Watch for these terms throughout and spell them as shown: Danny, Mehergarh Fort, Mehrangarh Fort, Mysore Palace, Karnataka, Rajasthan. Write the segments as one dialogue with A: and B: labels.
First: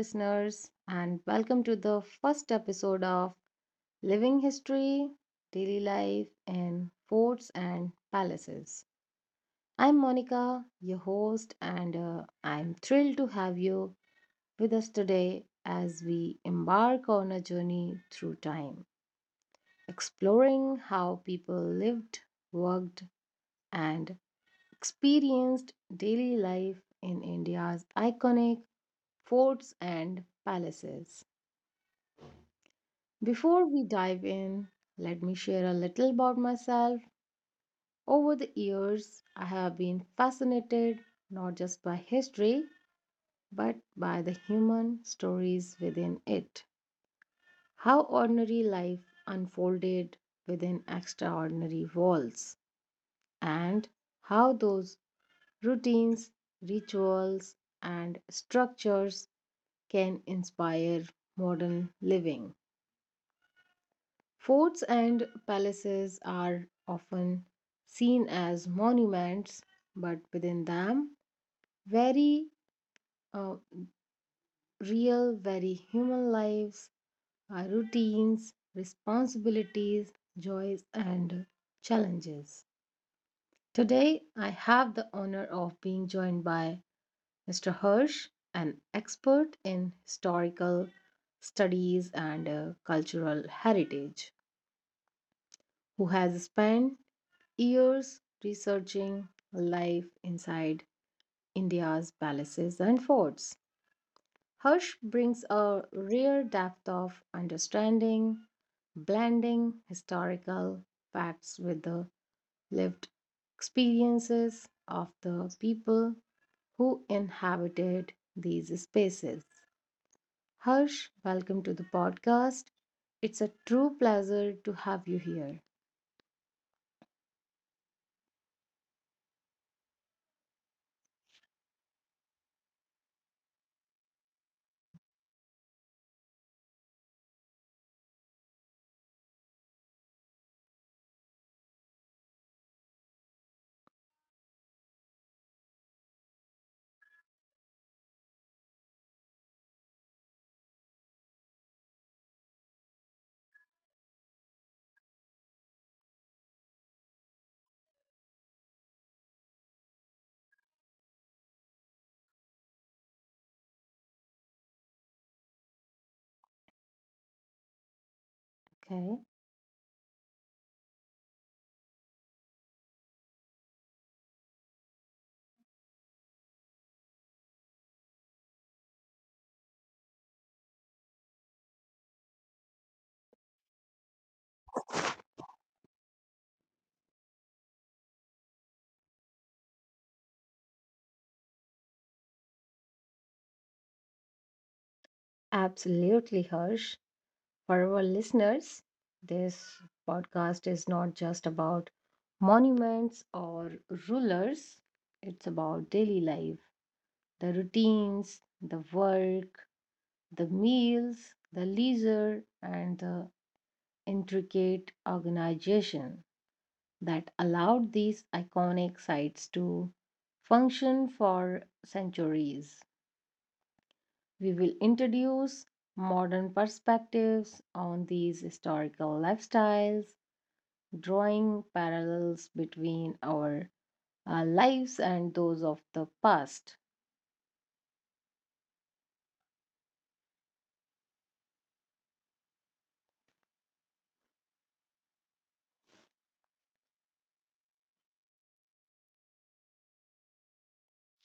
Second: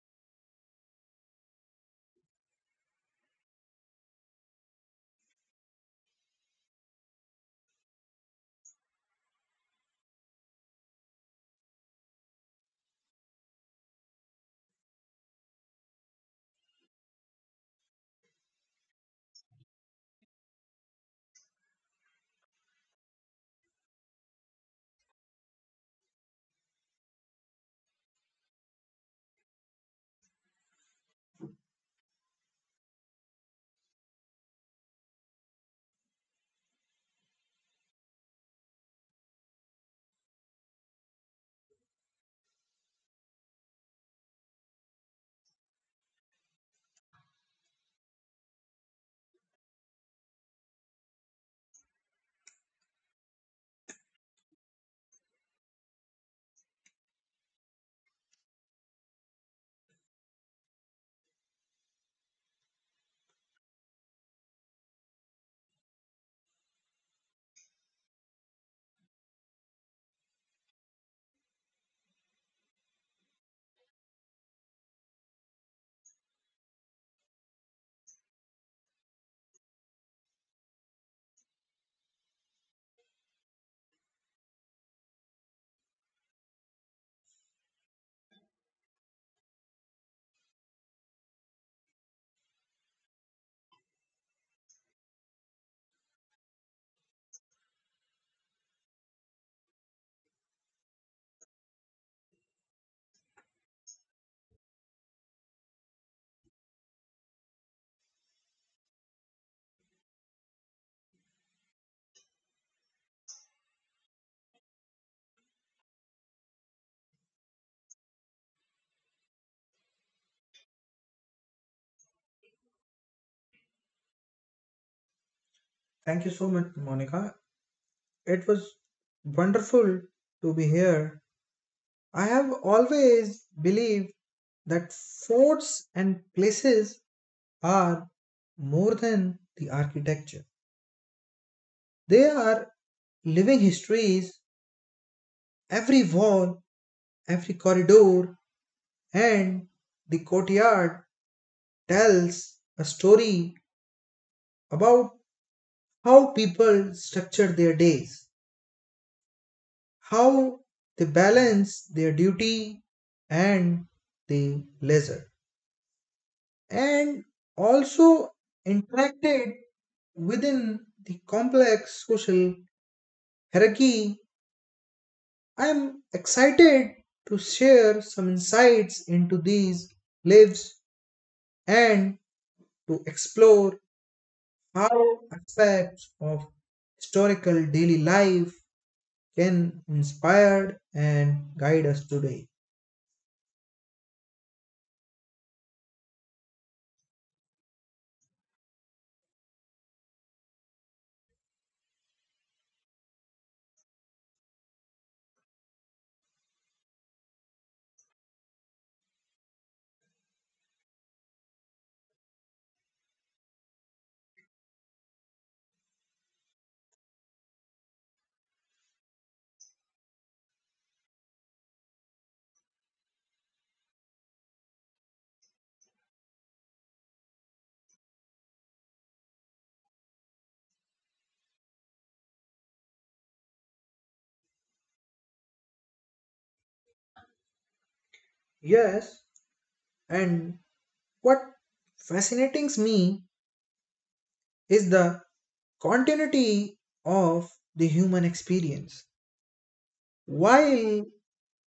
A: listeners, and welcome to the first episode of Living History, Daily Life in Forts and Palaces. I'm Monica, your host, and I'm thrilled to have you with us today as we embark on a journey through time, exploring how people lived, worked, and experienced daily life in India's iconic forts and palaces. Before we dive in, let me share a little about myself. Over the years, I have been fascinated not just by history, but by the human stories within it. How ordinary life unfolded within extraordinary walls, and how those routines, rituals, and structures can inspire modern living. Forts and palaces are often seen as monuments, but within them, very uh, real, very human lives, routines, responsibilities, joys, and challenges. Today, I have the honor of being joined by Mr. Hirsch, an expert in historical studies and cultural heritage, who has spent years researching life inside India's palaces and forts. Harsh brings a rare depth of understanding, blending historical facts with the lived experiences of the people who inhabited these spaces. Harsh, welcome to the podcast. It's a true pleasure to have you here.
B: Thank you so much, Monica. It was wonderful to be here. I have always believed that forts and places are more than the architecture. They are living histories. Every wall, every corridor, and the courtyard tells a story about how people structured their days, how they balance their duty and the leisure and also
A: Okay.
B: interacted within the complex social hierarchy. I am excited to share some insights into these lives and to explore how aspects of historical daily life can inspire and guide us today.
A: Absolutely, Harsh. For our listeners, this podcast is not just about monuments or rulers, it's about daily life, the routines, the work, the meals, the leisure, and the intricate organization that allowed these iconic sites to function for centuries. We will introduce modern perspectives on these historical lifestyles, drawing parallels between our lives and those of the past.
B: Yes, and what fascinates me is the continuity of the human experience. While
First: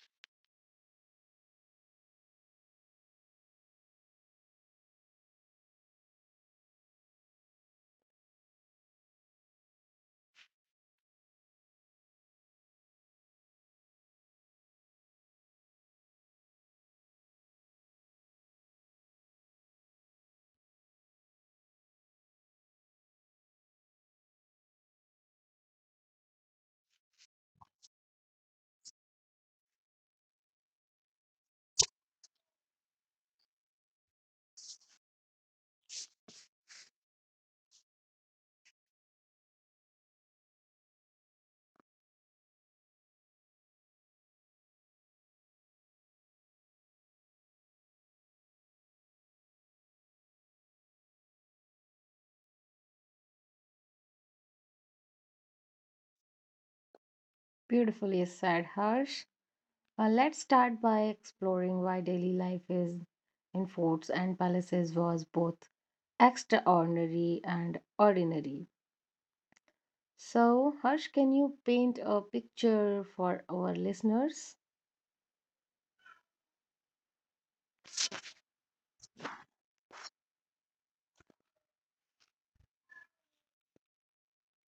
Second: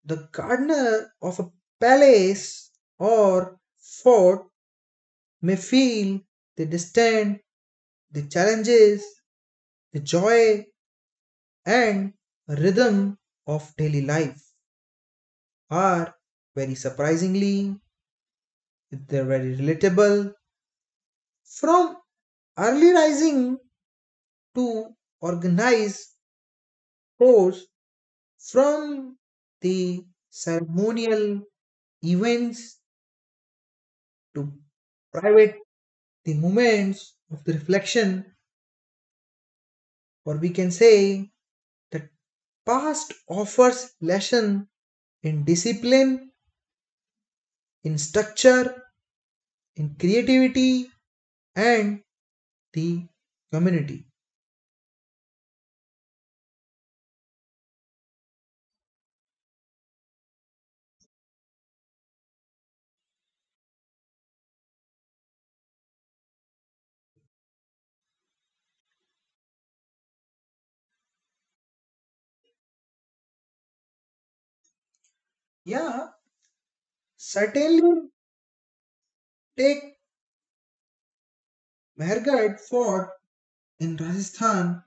B: the gardener of a palace or fort may feel the distant, the challenges, the joy, and rhythm of daily life are very surprisingly, they're very relatable. From early rising to organized sports, from the ceremonial events to private the moments of the reflection, or we can say that past offers lesson in discipline, in structure, in creativity, and the community.
A: Beautifully said, Harsh. Let's start by exploring why daily life is in forts and palaces was both extraordinary and ordinary. So, Harsh, can you paint a picture for our listeners?
B: Yeah, certainly, take Mehergarh Fort in Rajasthan.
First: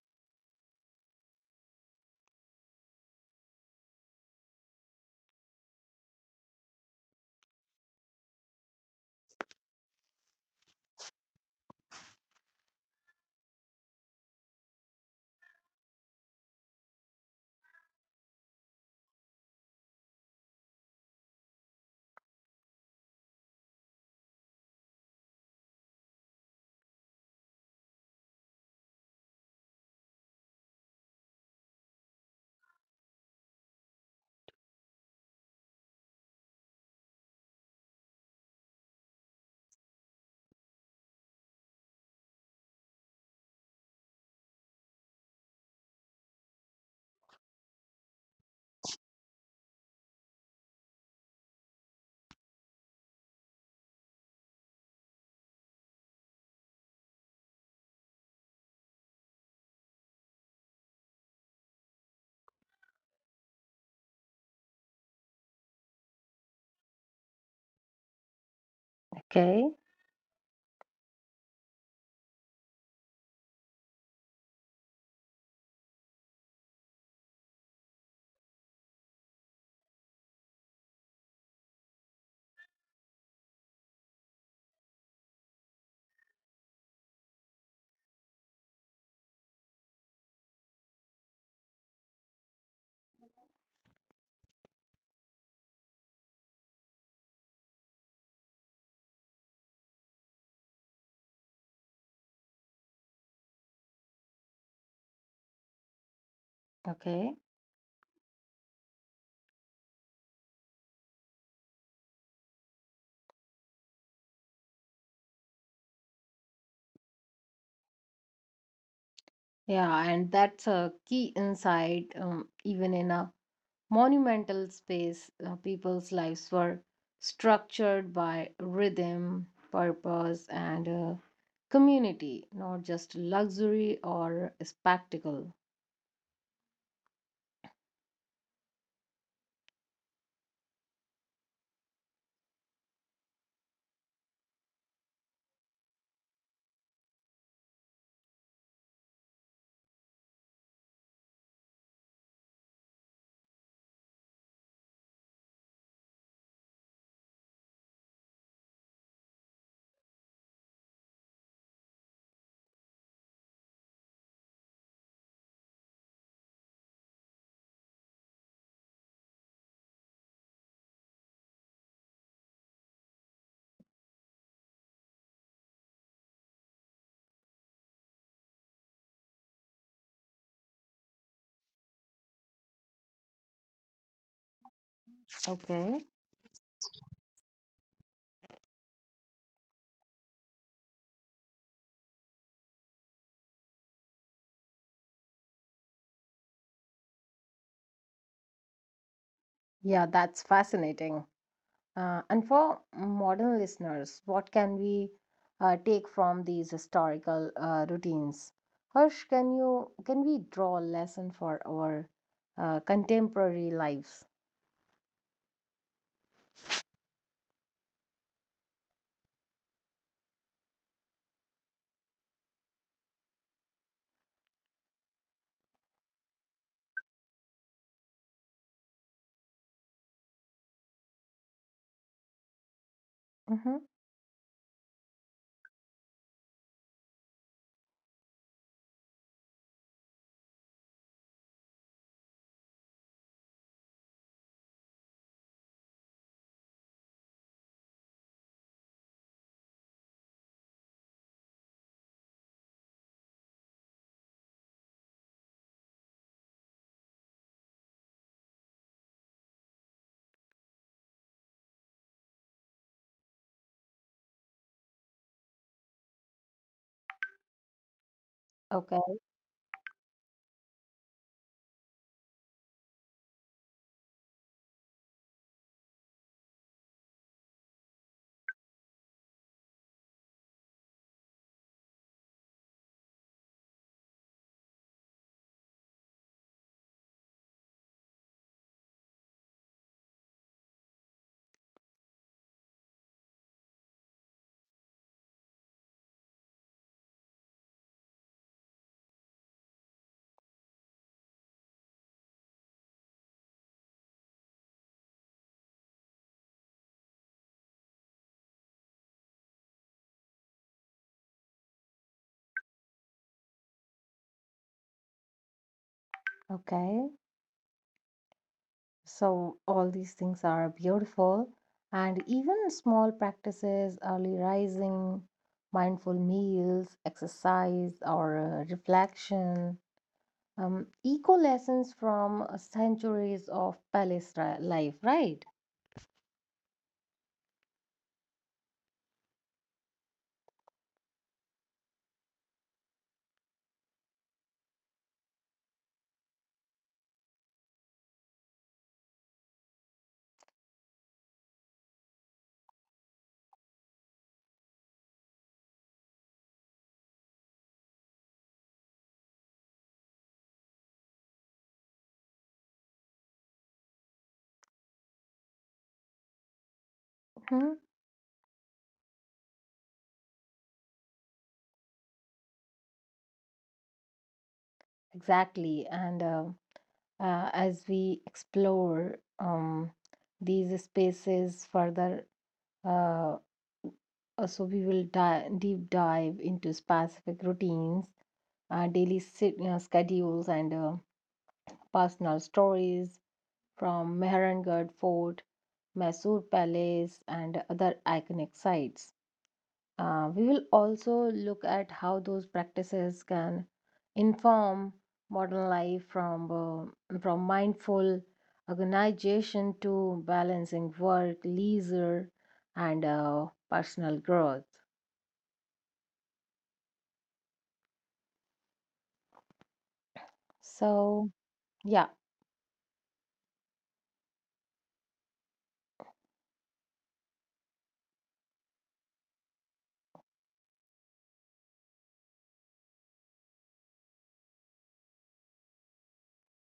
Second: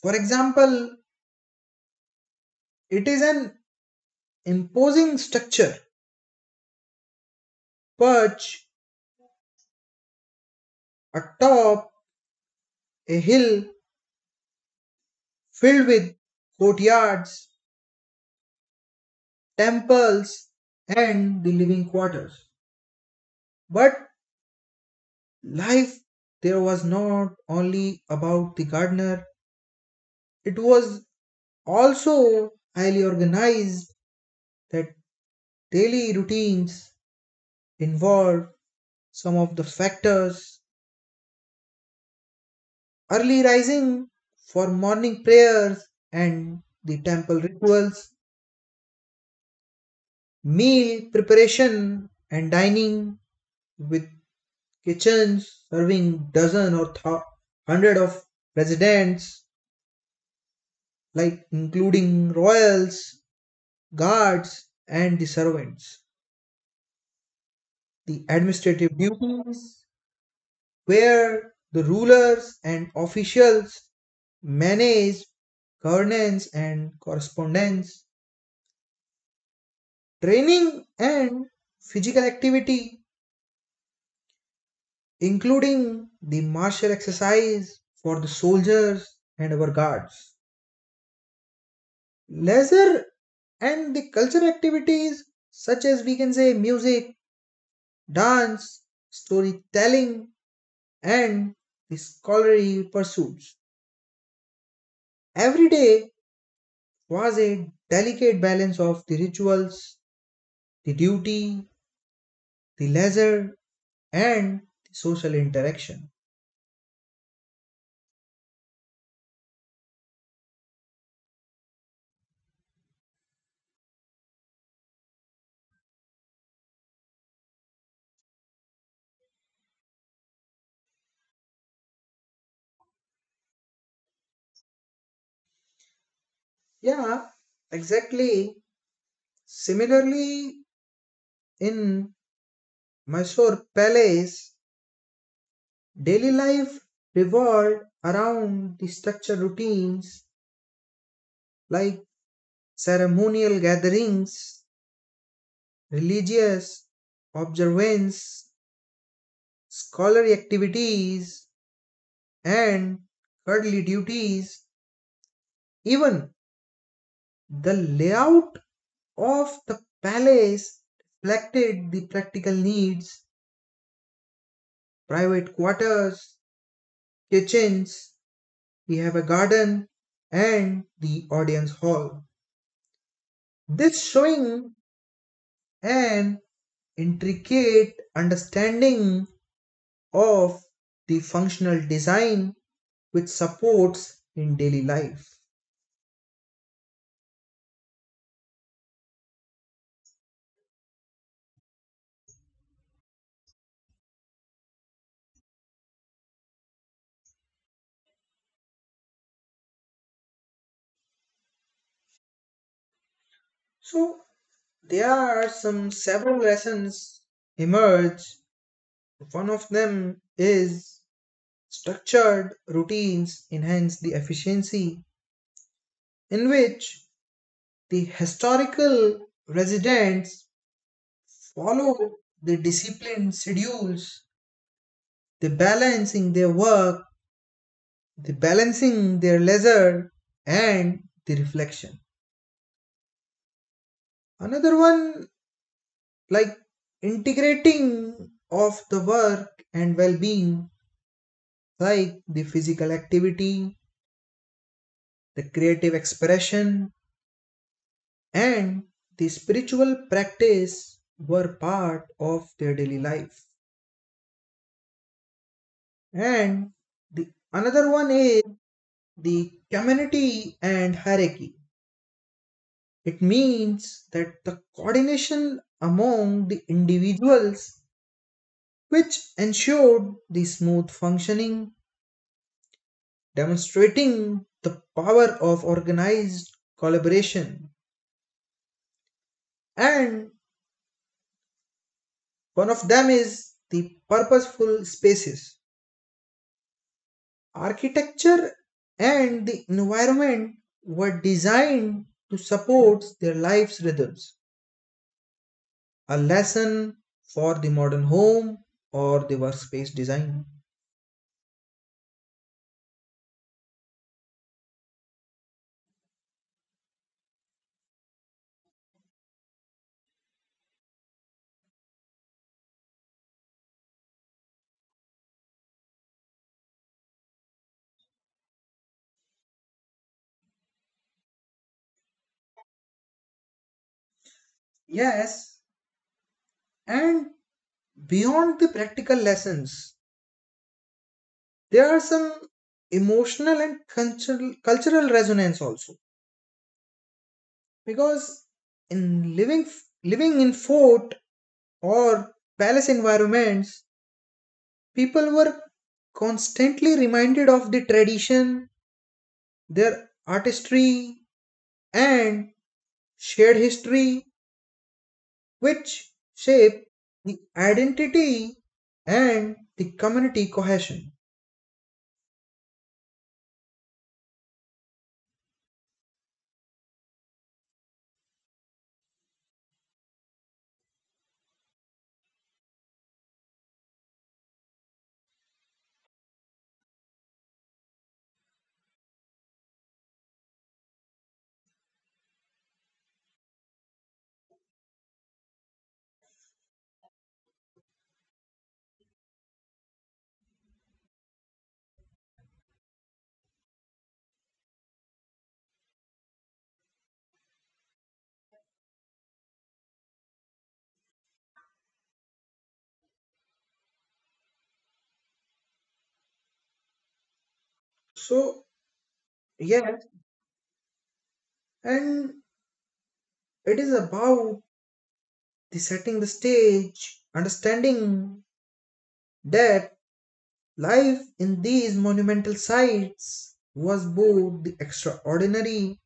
B: For example, it is an imposing structure perched atop a hill filled with courtyards, temples, and the living quarters. But life there was not only about the gardener, it was also highly organized that daily routines involved some of the factors: early rising for morning prayers and the temple rituals, meal preparation and dining with kitchens serving dozen or hundred of residents, like including royals, guards, and the servants. The administrative
A: Okay,
B: duties, where the rulers and officials manage governance and correspondence, training and physical activity, including the martial exercise for the soldiers and our guards. Leisure and the cultural activities such as we can say music, dance, storytelling, and the scholarly pursuits. Every day
A: okay.
B: was a delicate balance of the rituals, the duty, the leisure, and the social interaction.
A: Yeah, and that's a key insight. Even in a monumental space, people's lives were structured by rhythm, purpose, and community, not just luxury or spectacle.
B: Yeah, exactly. Similarly, in Mysore Palace, daily life revolved around the structured routines like ceremonial gatherings, religious observance, scholarly activities, and worldly duties. Even the layout of the palace reflected the practical needs, private quarters, kitchens, we have a garden, and the audience hall. This showing
A: Okay.
B: an intricate understanding of the functional design with supports in daily life.
A: Yeah, that's fascinating. And for modern listeners, what can we take from these historical routines? Harsh, can we draw a lesson for our contemporary lives?
B: So there are some several lessons emerge. One of them is structured routines enhance the efficiency in which the historical residents follow the disciplined
A: Hmm.
B: schedules, the balancing their work, the balancing their leisure and the reflection. Another one, like integrating of the work and well-being, like the physical activity, the creative expression, and the spiritual practice were part of their daily life. And the another one is
A: Okay.
B: the community and hierarchy. It means that the coordination among the individuals which ensured the smooth functioning, demonstrating the power of organized collaboration. And one of them is the purposeful spaces. Architecture and the environment were designed to support their life's rhythms. A lesson for the modern home or the workspace design.
A: Okay. So, all these things are beautiful, and even small practices, early rising, mindful meals, exercise, or reflection, eco lessons from centuries of life, right?
B: Yes, and beyond the practical lessons, there are some emotional and cultural, cultural resonance also, because in living in fort or palace environments, people were constantly reminded of the tradition, their artistry, and shared history, which shape
A: Mhm.
B: the identity and the community cohesion.
A: Exactly. And as we explore these spaces further, uh, so we will deep dive into specific routines, daily schedules and personal stories from Mehrangarh Fort, Mysore Palace, and other iconic sites. We will also look at how those practices can inform modern life, from mindful organization to balancing work, leisure, and personal growth.
B: So yes,
A: So, yeah.
B: and it is about the setting the stage, understanding that life in these monumental sites was both extraordinary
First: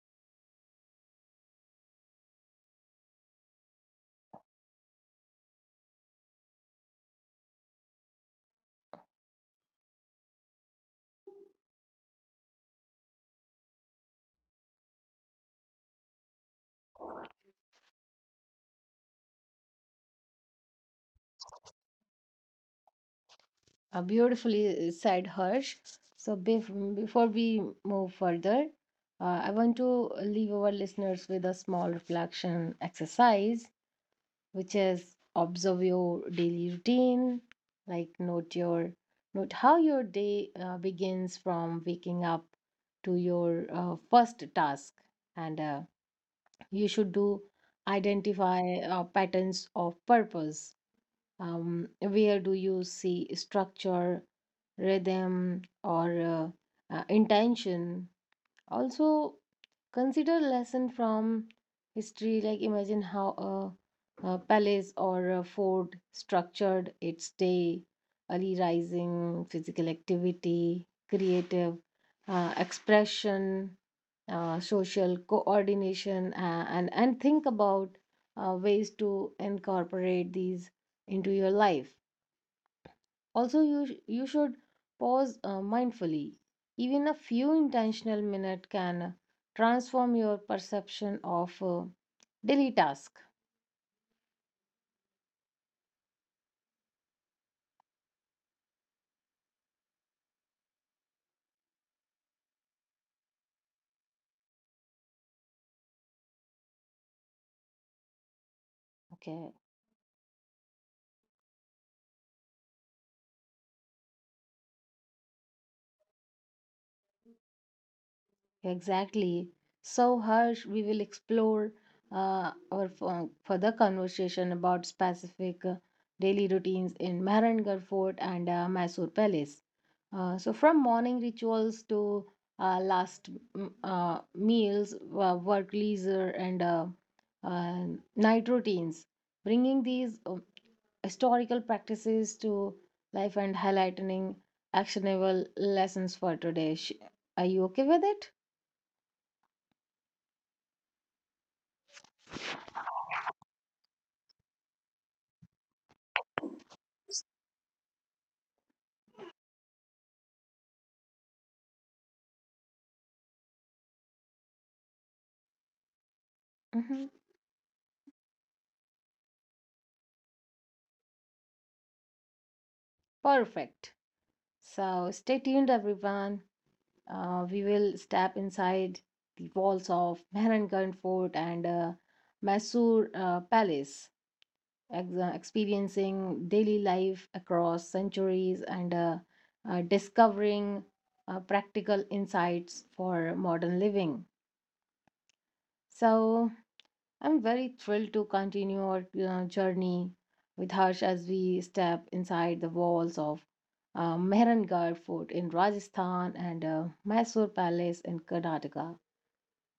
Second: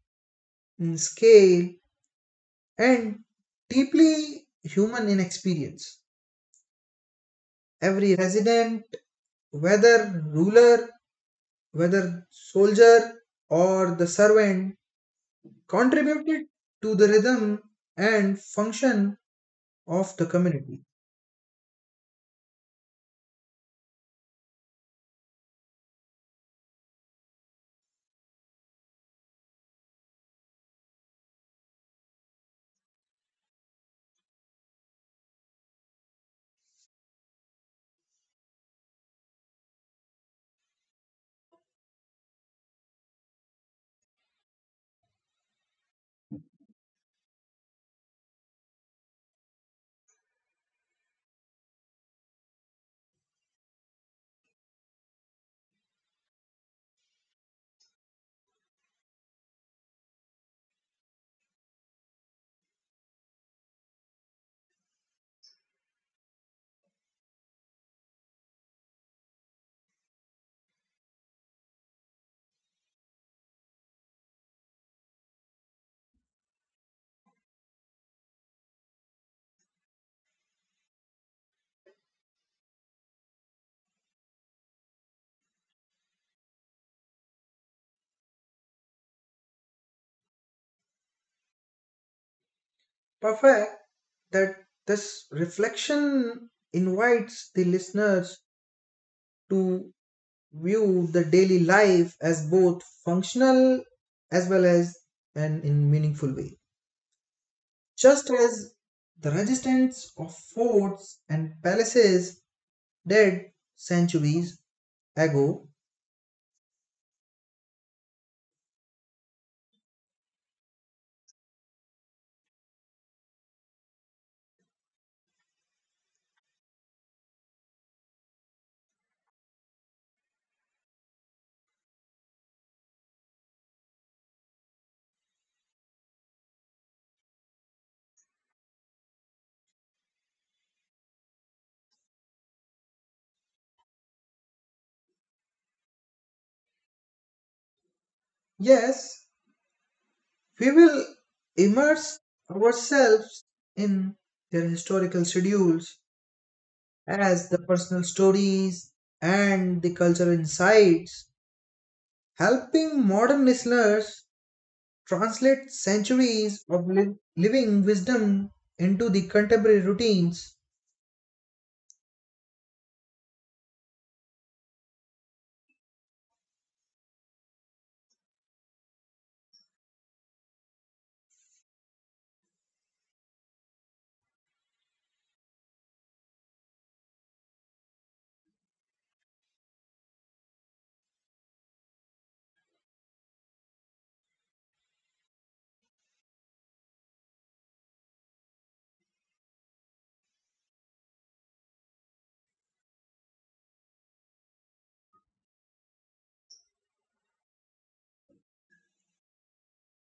B: in scale and deeply human in experience. Every resident, whether ruler, whether soldier, or the servant, contributed to the rhythm and function of the community.
A: Beautifully said, Harsh. So before we move further, I want to leave our listeners with a small reflection exercise, which is observe your daily routine, like note how your day begins from waking up to your first task, and you should do identify patterns of purpose. Where do you see structure, rhythm, or intention? Also consider lesson from history, like imagine how a palace or a fort structured its day, early rising, physical activity, creative expression, social coordination, and think about ways to incorporate these into your life. Also, you should pause mindfully. Even a few intentional minutes can transform your perception of daily task.
B: Perfect, that this reflection invites the listeners to view the daily life as both functional as well as an in meaningful way. Just as the
A: Okay.
B: resistance of forts and palaces did centuries ago,
A: Exactly. So, Harsh, we will explore our further conversation about specific daily routines in Mehrangarh Fort and Mysore Palace. So, from morning rituals to last meals, work, leisure, and uh, night routines, bringing these historical practices to life and highlighting actionable lessons for today. Are you okay with it?
B: yes, we will immerse ourselves in their historical schedules as the personal stories and the cultural insights, helping modern listeners translate centuries of
A: Mhm.
B: living wisdom into the contemporary routines.
A: Perfect. So stay tuned, everyone. We will step inside the walls of Mehrangarh Fort and Mysore Palace, experiencing daily life across centuries and discovering practical insights for modern living. So, I'm very thrilled to continue our journey with Harsh as we step inside the walls of Mehrangarh Fort in Rajasthan and Mysore Palace in Karnataka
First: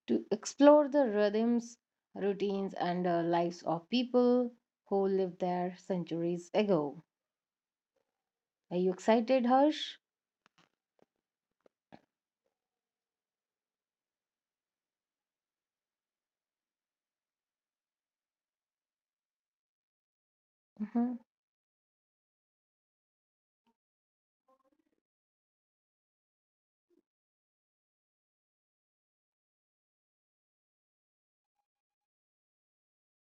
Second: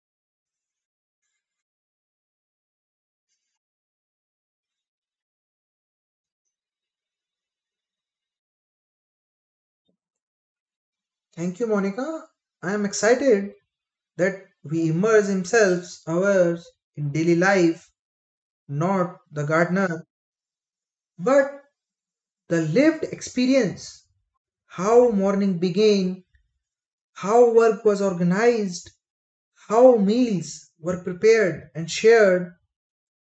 A: to explore the rhythms, routines, and lives of people who lived there centuries ago. Are you excited, Harsh?
B: Thank you, Monica. I am excited that we immerse himself, ours, in daily life, not the gardener,
A: Mhm.
B: but the lived experience. How morning began, how work was organized, how meals were prepared and shared,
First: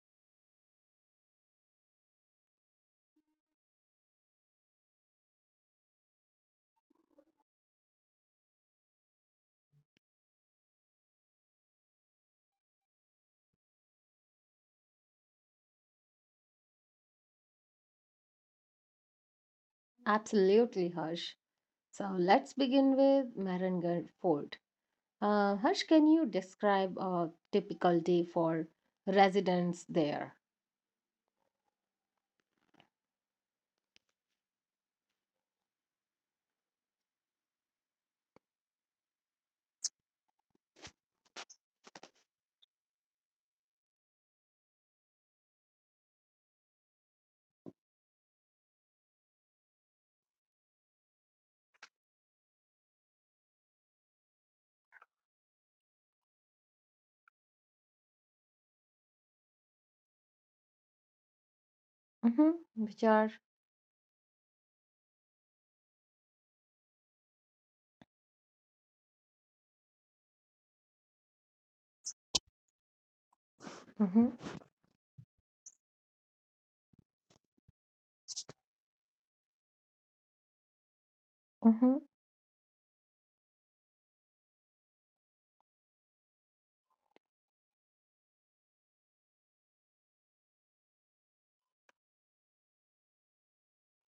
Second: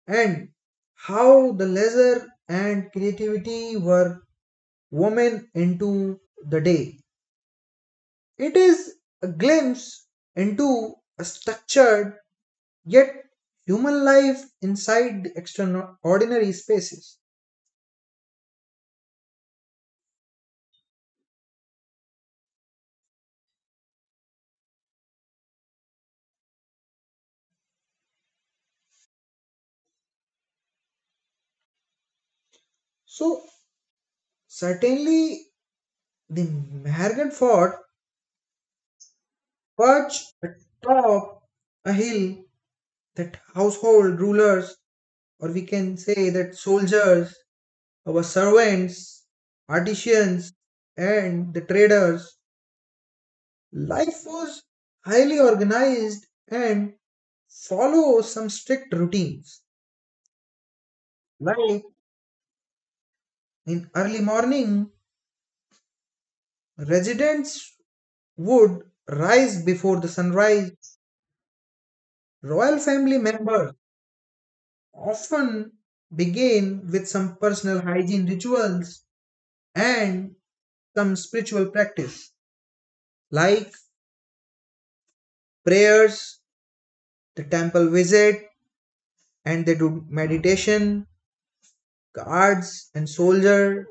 B: and how the leisure and creativity were woman into the day. It is a glimpse into a structured yet human life inside the extraordinary spaces.
A: Absolutely, Harsh. So let's begin with Mehrangarh Fort. Harsh, can you describe a typical day for residents there?
B: So, certainly, the Mahargan fort perched atop a hill that household rulers, or we can say that soldiers, our servants, artisans, and the traders, life was highly organized and follow some strict routines. Like
A: Mm-hmm. Which are
B: in early morning, residents would rise before the sunrise. Royal family members
A: mm-hmm.
B: often begin with some personal hygiene rituals and some spiritual
A: Mm-hmm.
B: practice like prayers, the temple visit, and they do meditation. Guards and soldier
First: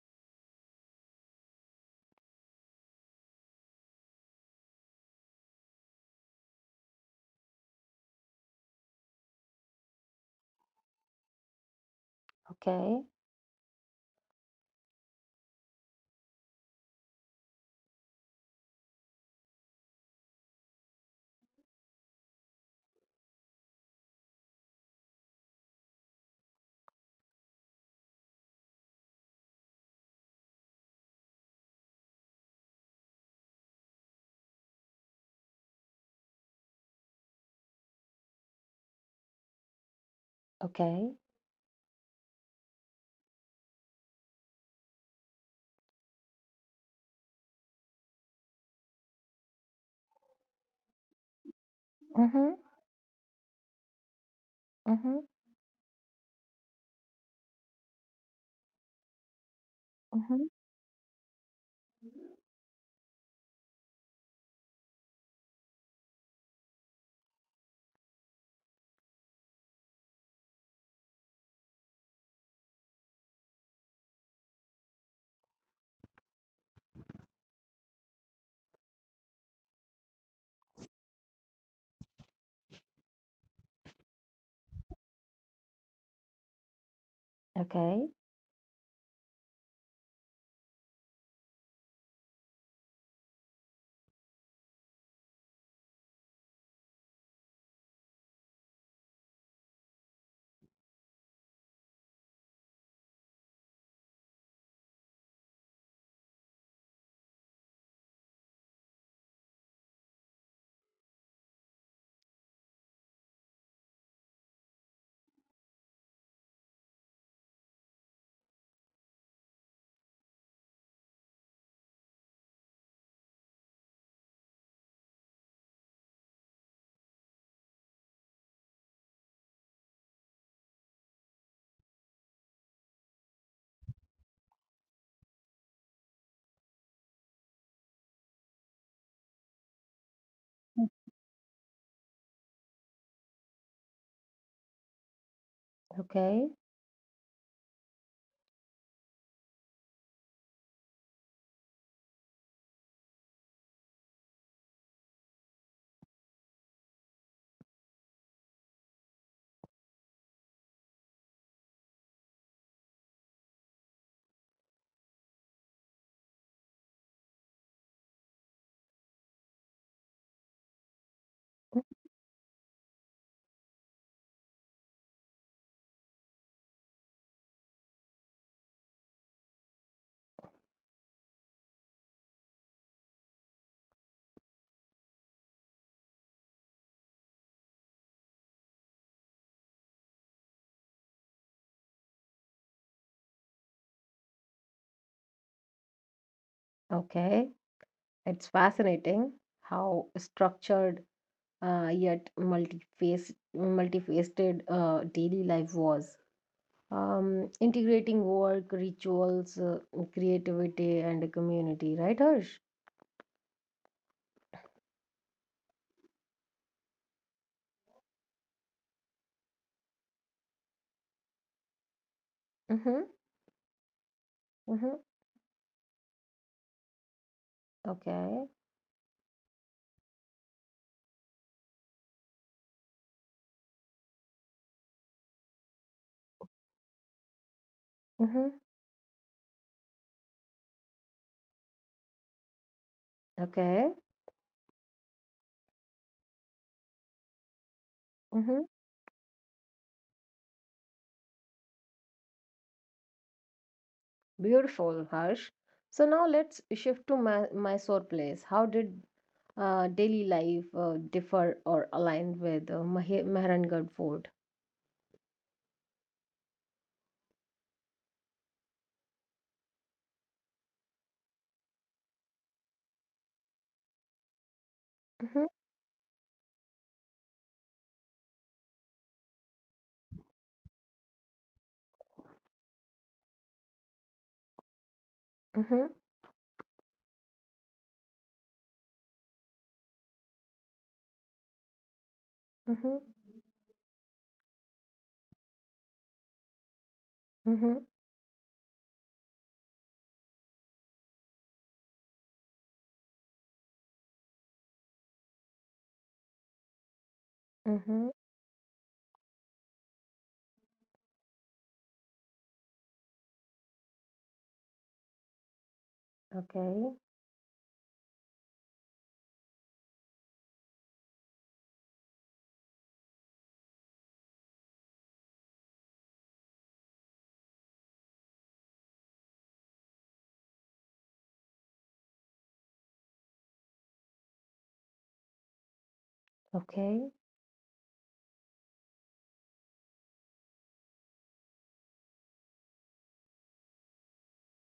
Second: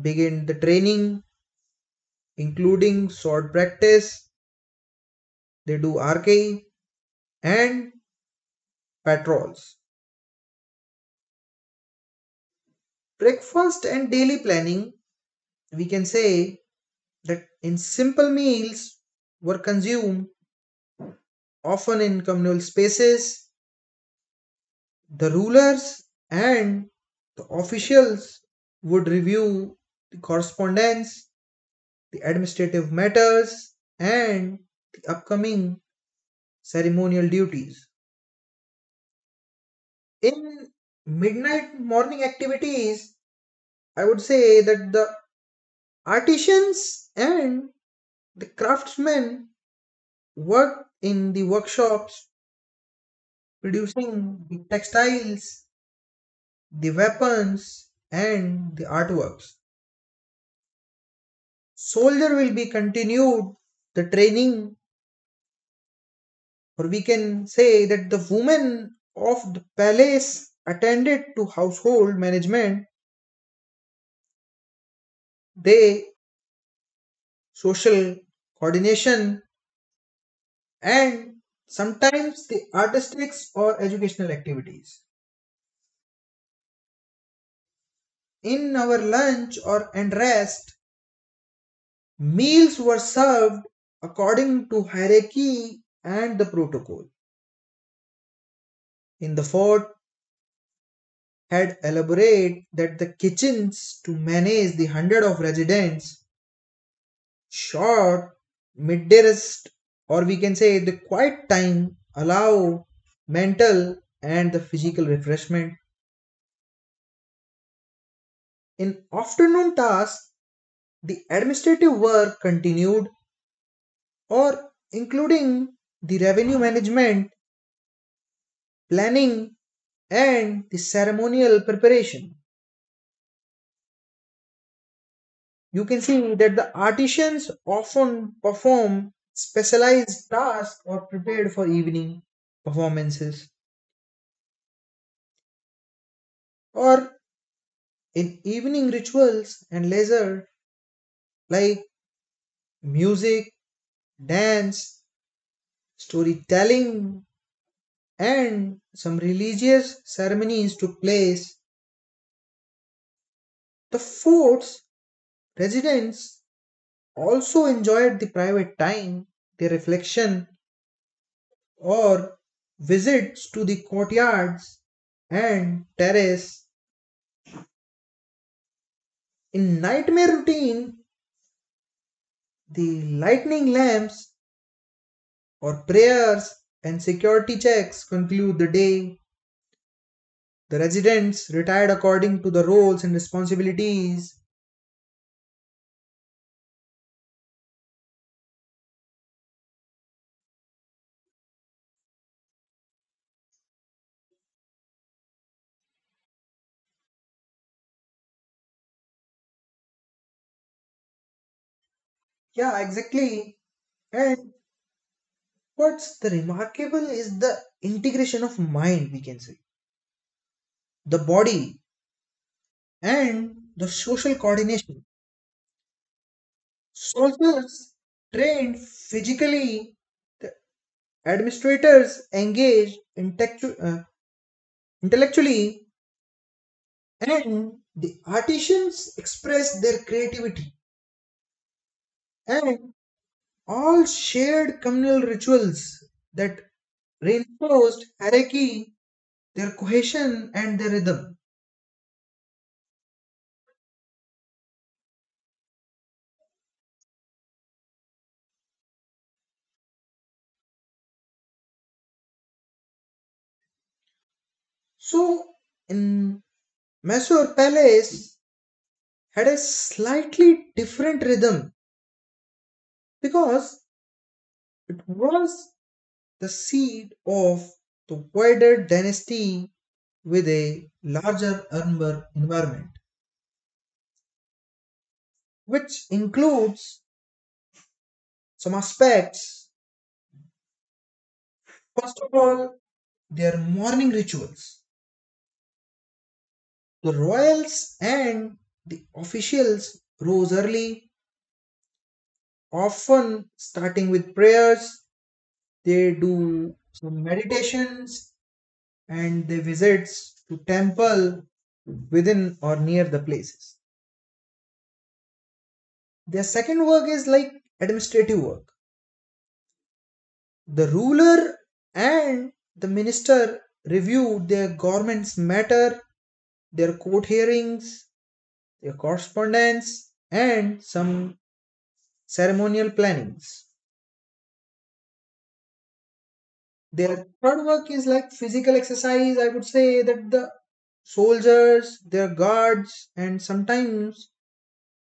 B: begin the training, including sword practice. They do archery, and patrols.
A: Okay.
B: Breakfast and daily planning, we can say that in simple meals were consumed often in communal spaces. The rulers and the officials would review the correspondence, the administrative matters, and the upcoming ceremonial duties. In
A: Okay.
B: midnight morning activities, I would say that the artisans and the craftsmen worked in the workshops
A: Mm-hmm.
B: producing the
A: Mm-hmm.
B: textiles, the weapons, and the artworks.
A: Mm-hmm.
B: Soldier will be continued the training, or we can say that the women of the palace attended to household management, they social coordination, and sometimes the artistics or educational activities.
A: Okay.
B: In our lunch or and rest, meals were served according to hierarchy and the protocol. In the fort had elaborated that the kitchens to manage the hundred of residents, short midday rest or we can say the quiet time allow mental and the physical refreshment. In afternoon tasks, the administrative work continued or including the revenue management, planning and the ceremonial preparation. You can see that the artisans often perform specialized tasks or prepared for evening performances,
A: Okay.
B: or in evening rituals and leisure like music, dance, storytelling, and some religious ceremonies took place. The fort's residents also enjoyed the private time, the reflection, or visits to the courtyards and terrace. In nightmare routine, the lightning lamps or prayers and security checks conclude the day. The residents retired according to the roles and responsibilities.
A: Okay. It's fascinating how structured, yet multifaceted daily life was. Integrating work, rituals, creativity, and community, right,
B: Yeah,
A: Harsh?
B: exactly. And what's the remarkable is the integration of mind, we can say, the body,
A: Mm-hmm.
B: and the social coordination.
A: Mm-hmm.
B: Soldiers trained
A: Okay.
B: physically, administrators engage intellectually, and the
A: Mhm.
B: artisans express their creativity, and all
A: Okay.
B: shared communal rituals that reinforced
A: Mhm.
B: hierarchy, their cohesion and their rhythm.
A: Beautiful, Harsh. So now let's shift to my Mysore place. How did daily life differ or align with Mehrangarh Fort?
B: So in Mysore palace had a slightly different rhythm because it was
A: Mhm.
B: the seat of the wider dynasty with a larger urban environment, which
A: Mhm.
B: includes some aspects. First of all,
A: Mhm.
B: their morning rituals. The royals
A: Mhm.
B: and the officials rose early, often starting with prayers. They do some meditations
A: Mhm.
B: and they visits to temple within or near the places. Their second work
A: Okay.
B: is like administrative work. The ruler and the minister reviewed their government's matter, their court hearings, their correspondence, and some ceremonial plannings. Their
A: Okay.
B: third work is like physical exercise. I would say that the soldiers, their guards, and sometimes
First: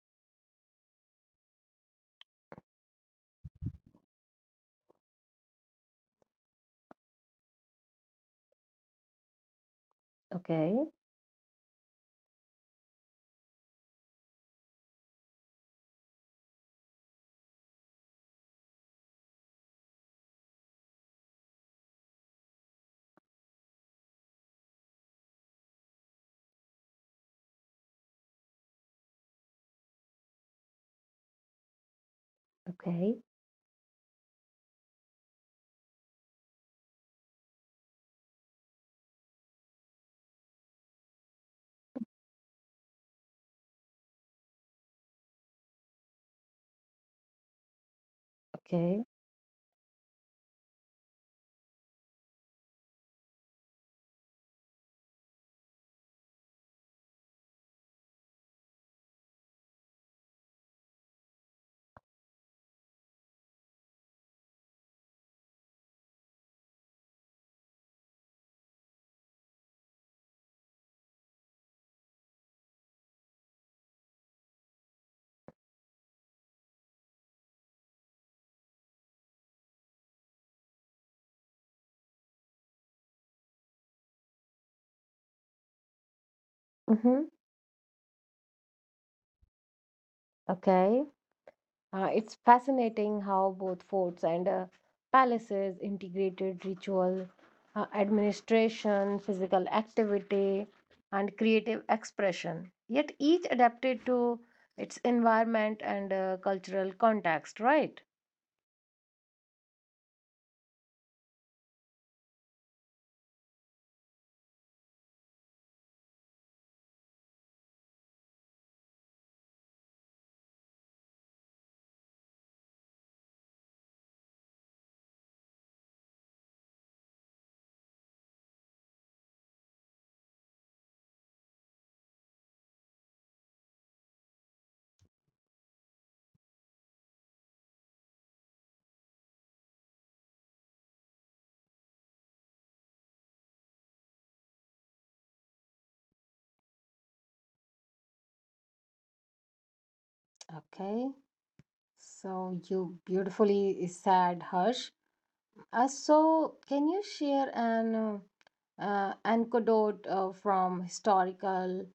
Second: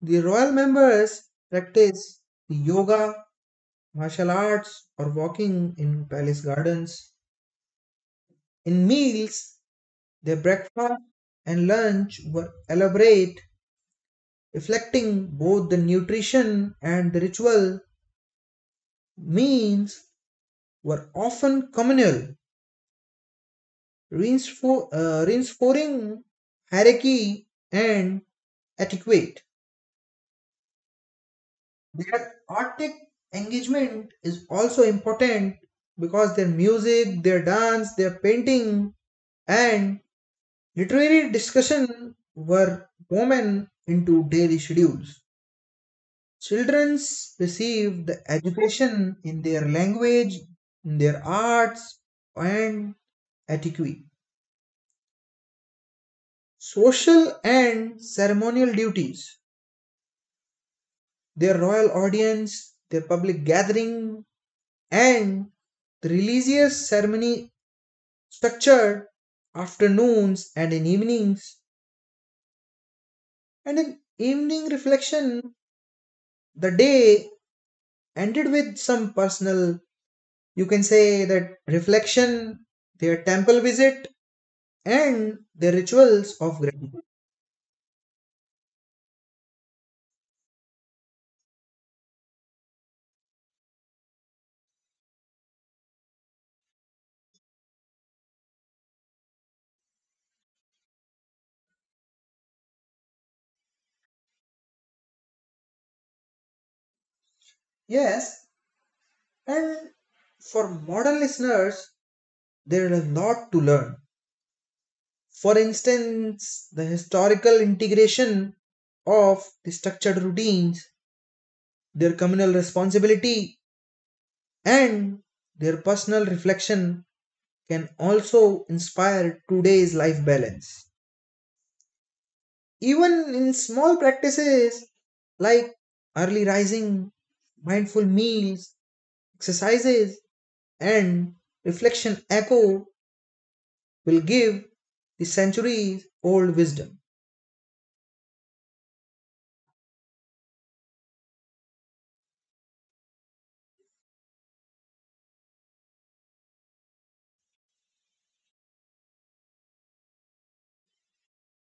B: the royal members practice yoga, martial arts, or walking in palace gardens. In meals, their
A: Okay.
B: breakfast and lunch were elaborate, reflecting both the nutrition and the ritual. Means were often communal, reinforcing hierarchy and etiquette. Their artistic
A: Okay.
B: engagement is also important because their music, their dance, their painting, and literary discussion were woven into daily schedules. Children received
A: Okay.
B: education in their language, in their arts, and etiquette. Social and ceremonial duties, their royal audience, their public gathering, and the religious ceremony structured afternoons and in evenings. And in evening reflection, the day ended with some personal, you can say that reflection, their temple visit, and the rituals of gratitude.
A: Mhm. Okay. It's fascinating how both forts and palaces integrated ritual, administration, physical activity, and creative expression, yet each adapted to its environment and cultural context, right?
B: Yes, and for modern listeners, there is a lot to learn. For instance, the historical integration of the structured routines, their communal responsibility, and their personal reflection can also inspire today's life balance. Even in small practices like early rising, mindful meals, exercises, and reflection echo will give the centuries old wisdom.
A: Okay, so you beautifully said, Harsh. So, can you share an anecdote from historical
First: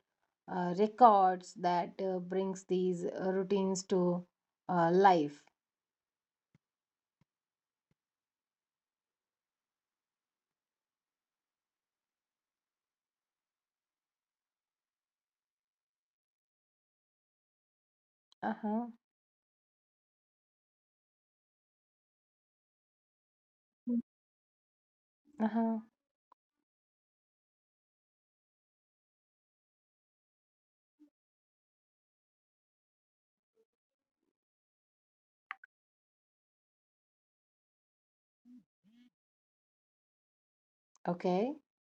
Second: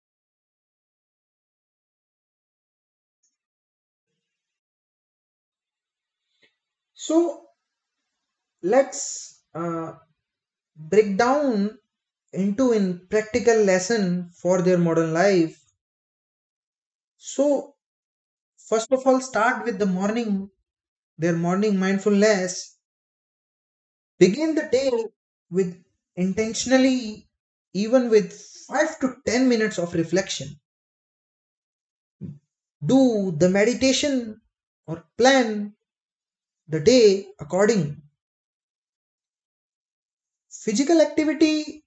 A: records that brings these routines to life?
B: So let's break down into in practical lesson for their modern life. So
A: Uh huh.
B: first of all, start with the morning, their morning mindfulness. Begin the day
A: Uh huh.
B: with intentionally, even with 5 to 10 minutes of reflection. Do the meditation or plan the day according. Physical
A: Okay.
B: activity,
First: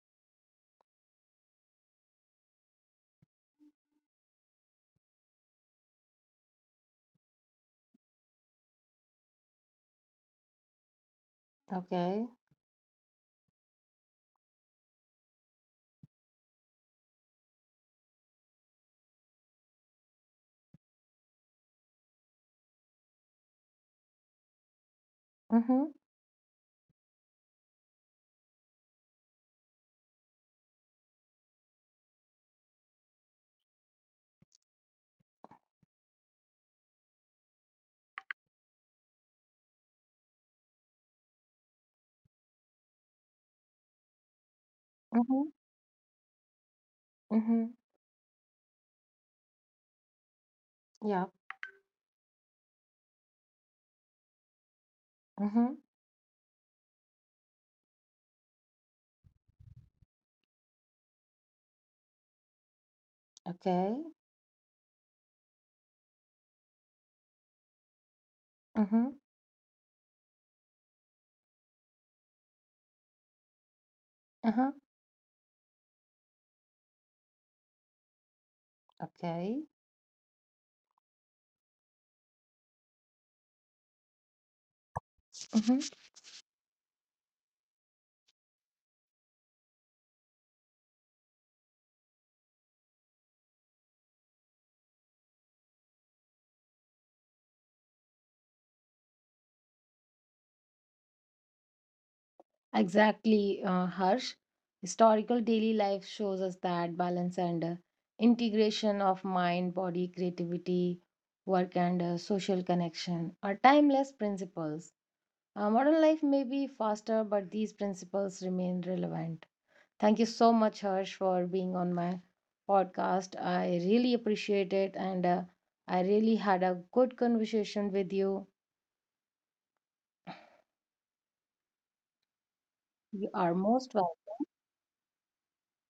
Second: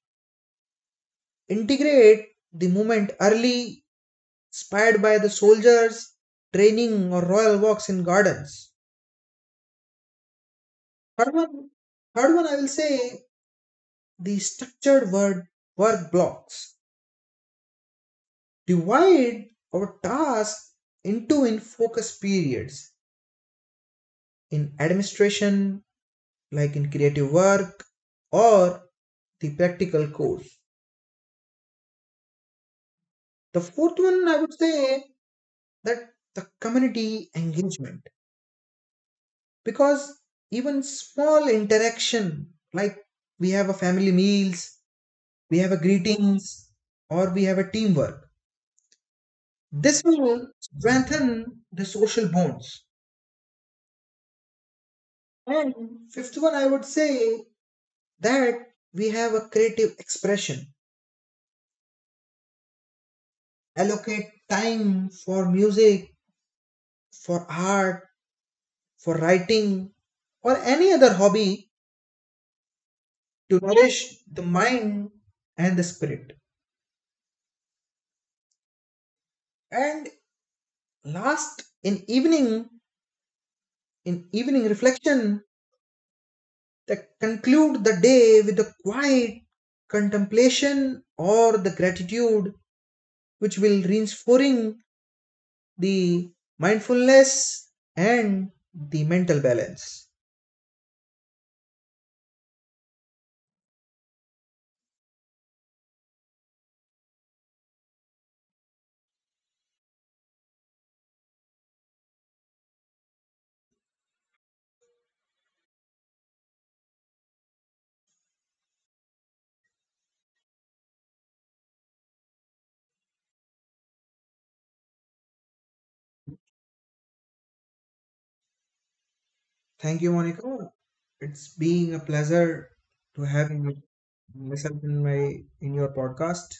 B: integrate the movement early, inspired by the soldiers training or royal walks in gardens. Third one,
A: Okay.
B: third one I will say the structured word work blocks. Divide our task into in focus periods in
A: Mm hmm.
B: administration, like in creative work or the practical course. The fourth one I would say that the community engagement, because even small interaction like we have a family meals,
A: Mm hmm.
B: we have a greetings, or
A: Mm
B: we have
A: hmm.
B: a teamwork, this will
A: Yeah.
B: strengthen the social bonds.
A: Mm hmm.
B: And fifth one I would say that we have a creative expression,
A: Okay.
B: allocate time for music, for art,
A: Mm hmm.
B: for writing, or any other hobby to nourish the
A: Uh huh.
B: mind and the spirit.
A: Okay.
B: And last, in evening reflection,
A: Mm-hmm.
B: they conclude the day with a quiet contemplation or the gratitude, which will reinforcing the mindfulness and the mental balance.
A: Exactly, Harsh. Historical daily life shows us that balance and integration of mind, body, creativity, work, and social connection are timeless principles. Modern life may be faster, but these principles remain relevant. Thank you so much, Harsh, for being on my podcast. I really appreciate it, and I really had a good conversation with you.
B: Thank you, Monica. It's being a pleasure to have
A: You are
B: myself in my in your podcast.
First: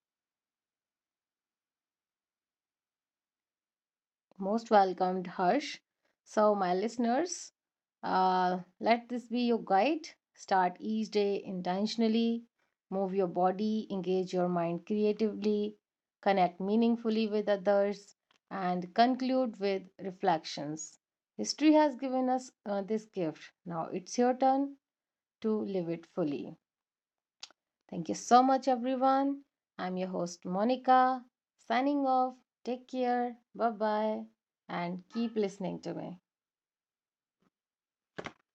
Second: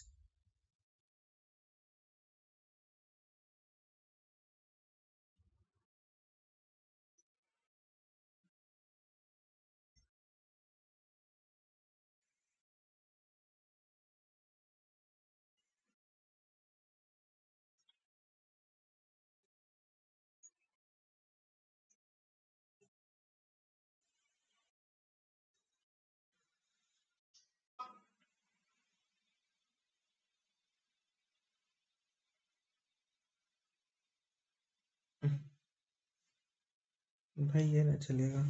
A: most welcomed, Harsh. So, my listeners, let this be your guide. Start each day intentionally, move your body, engage your mind creatively, connect meaningfully with others, and conclude with reflections. History has given us this gift. Now it's your turn to live it fully. Thank you so much, everyone. I'm your host, Monica, signing off. Take care. Bye bye. And keep listening to me.
B: भाई ये ना चलेगा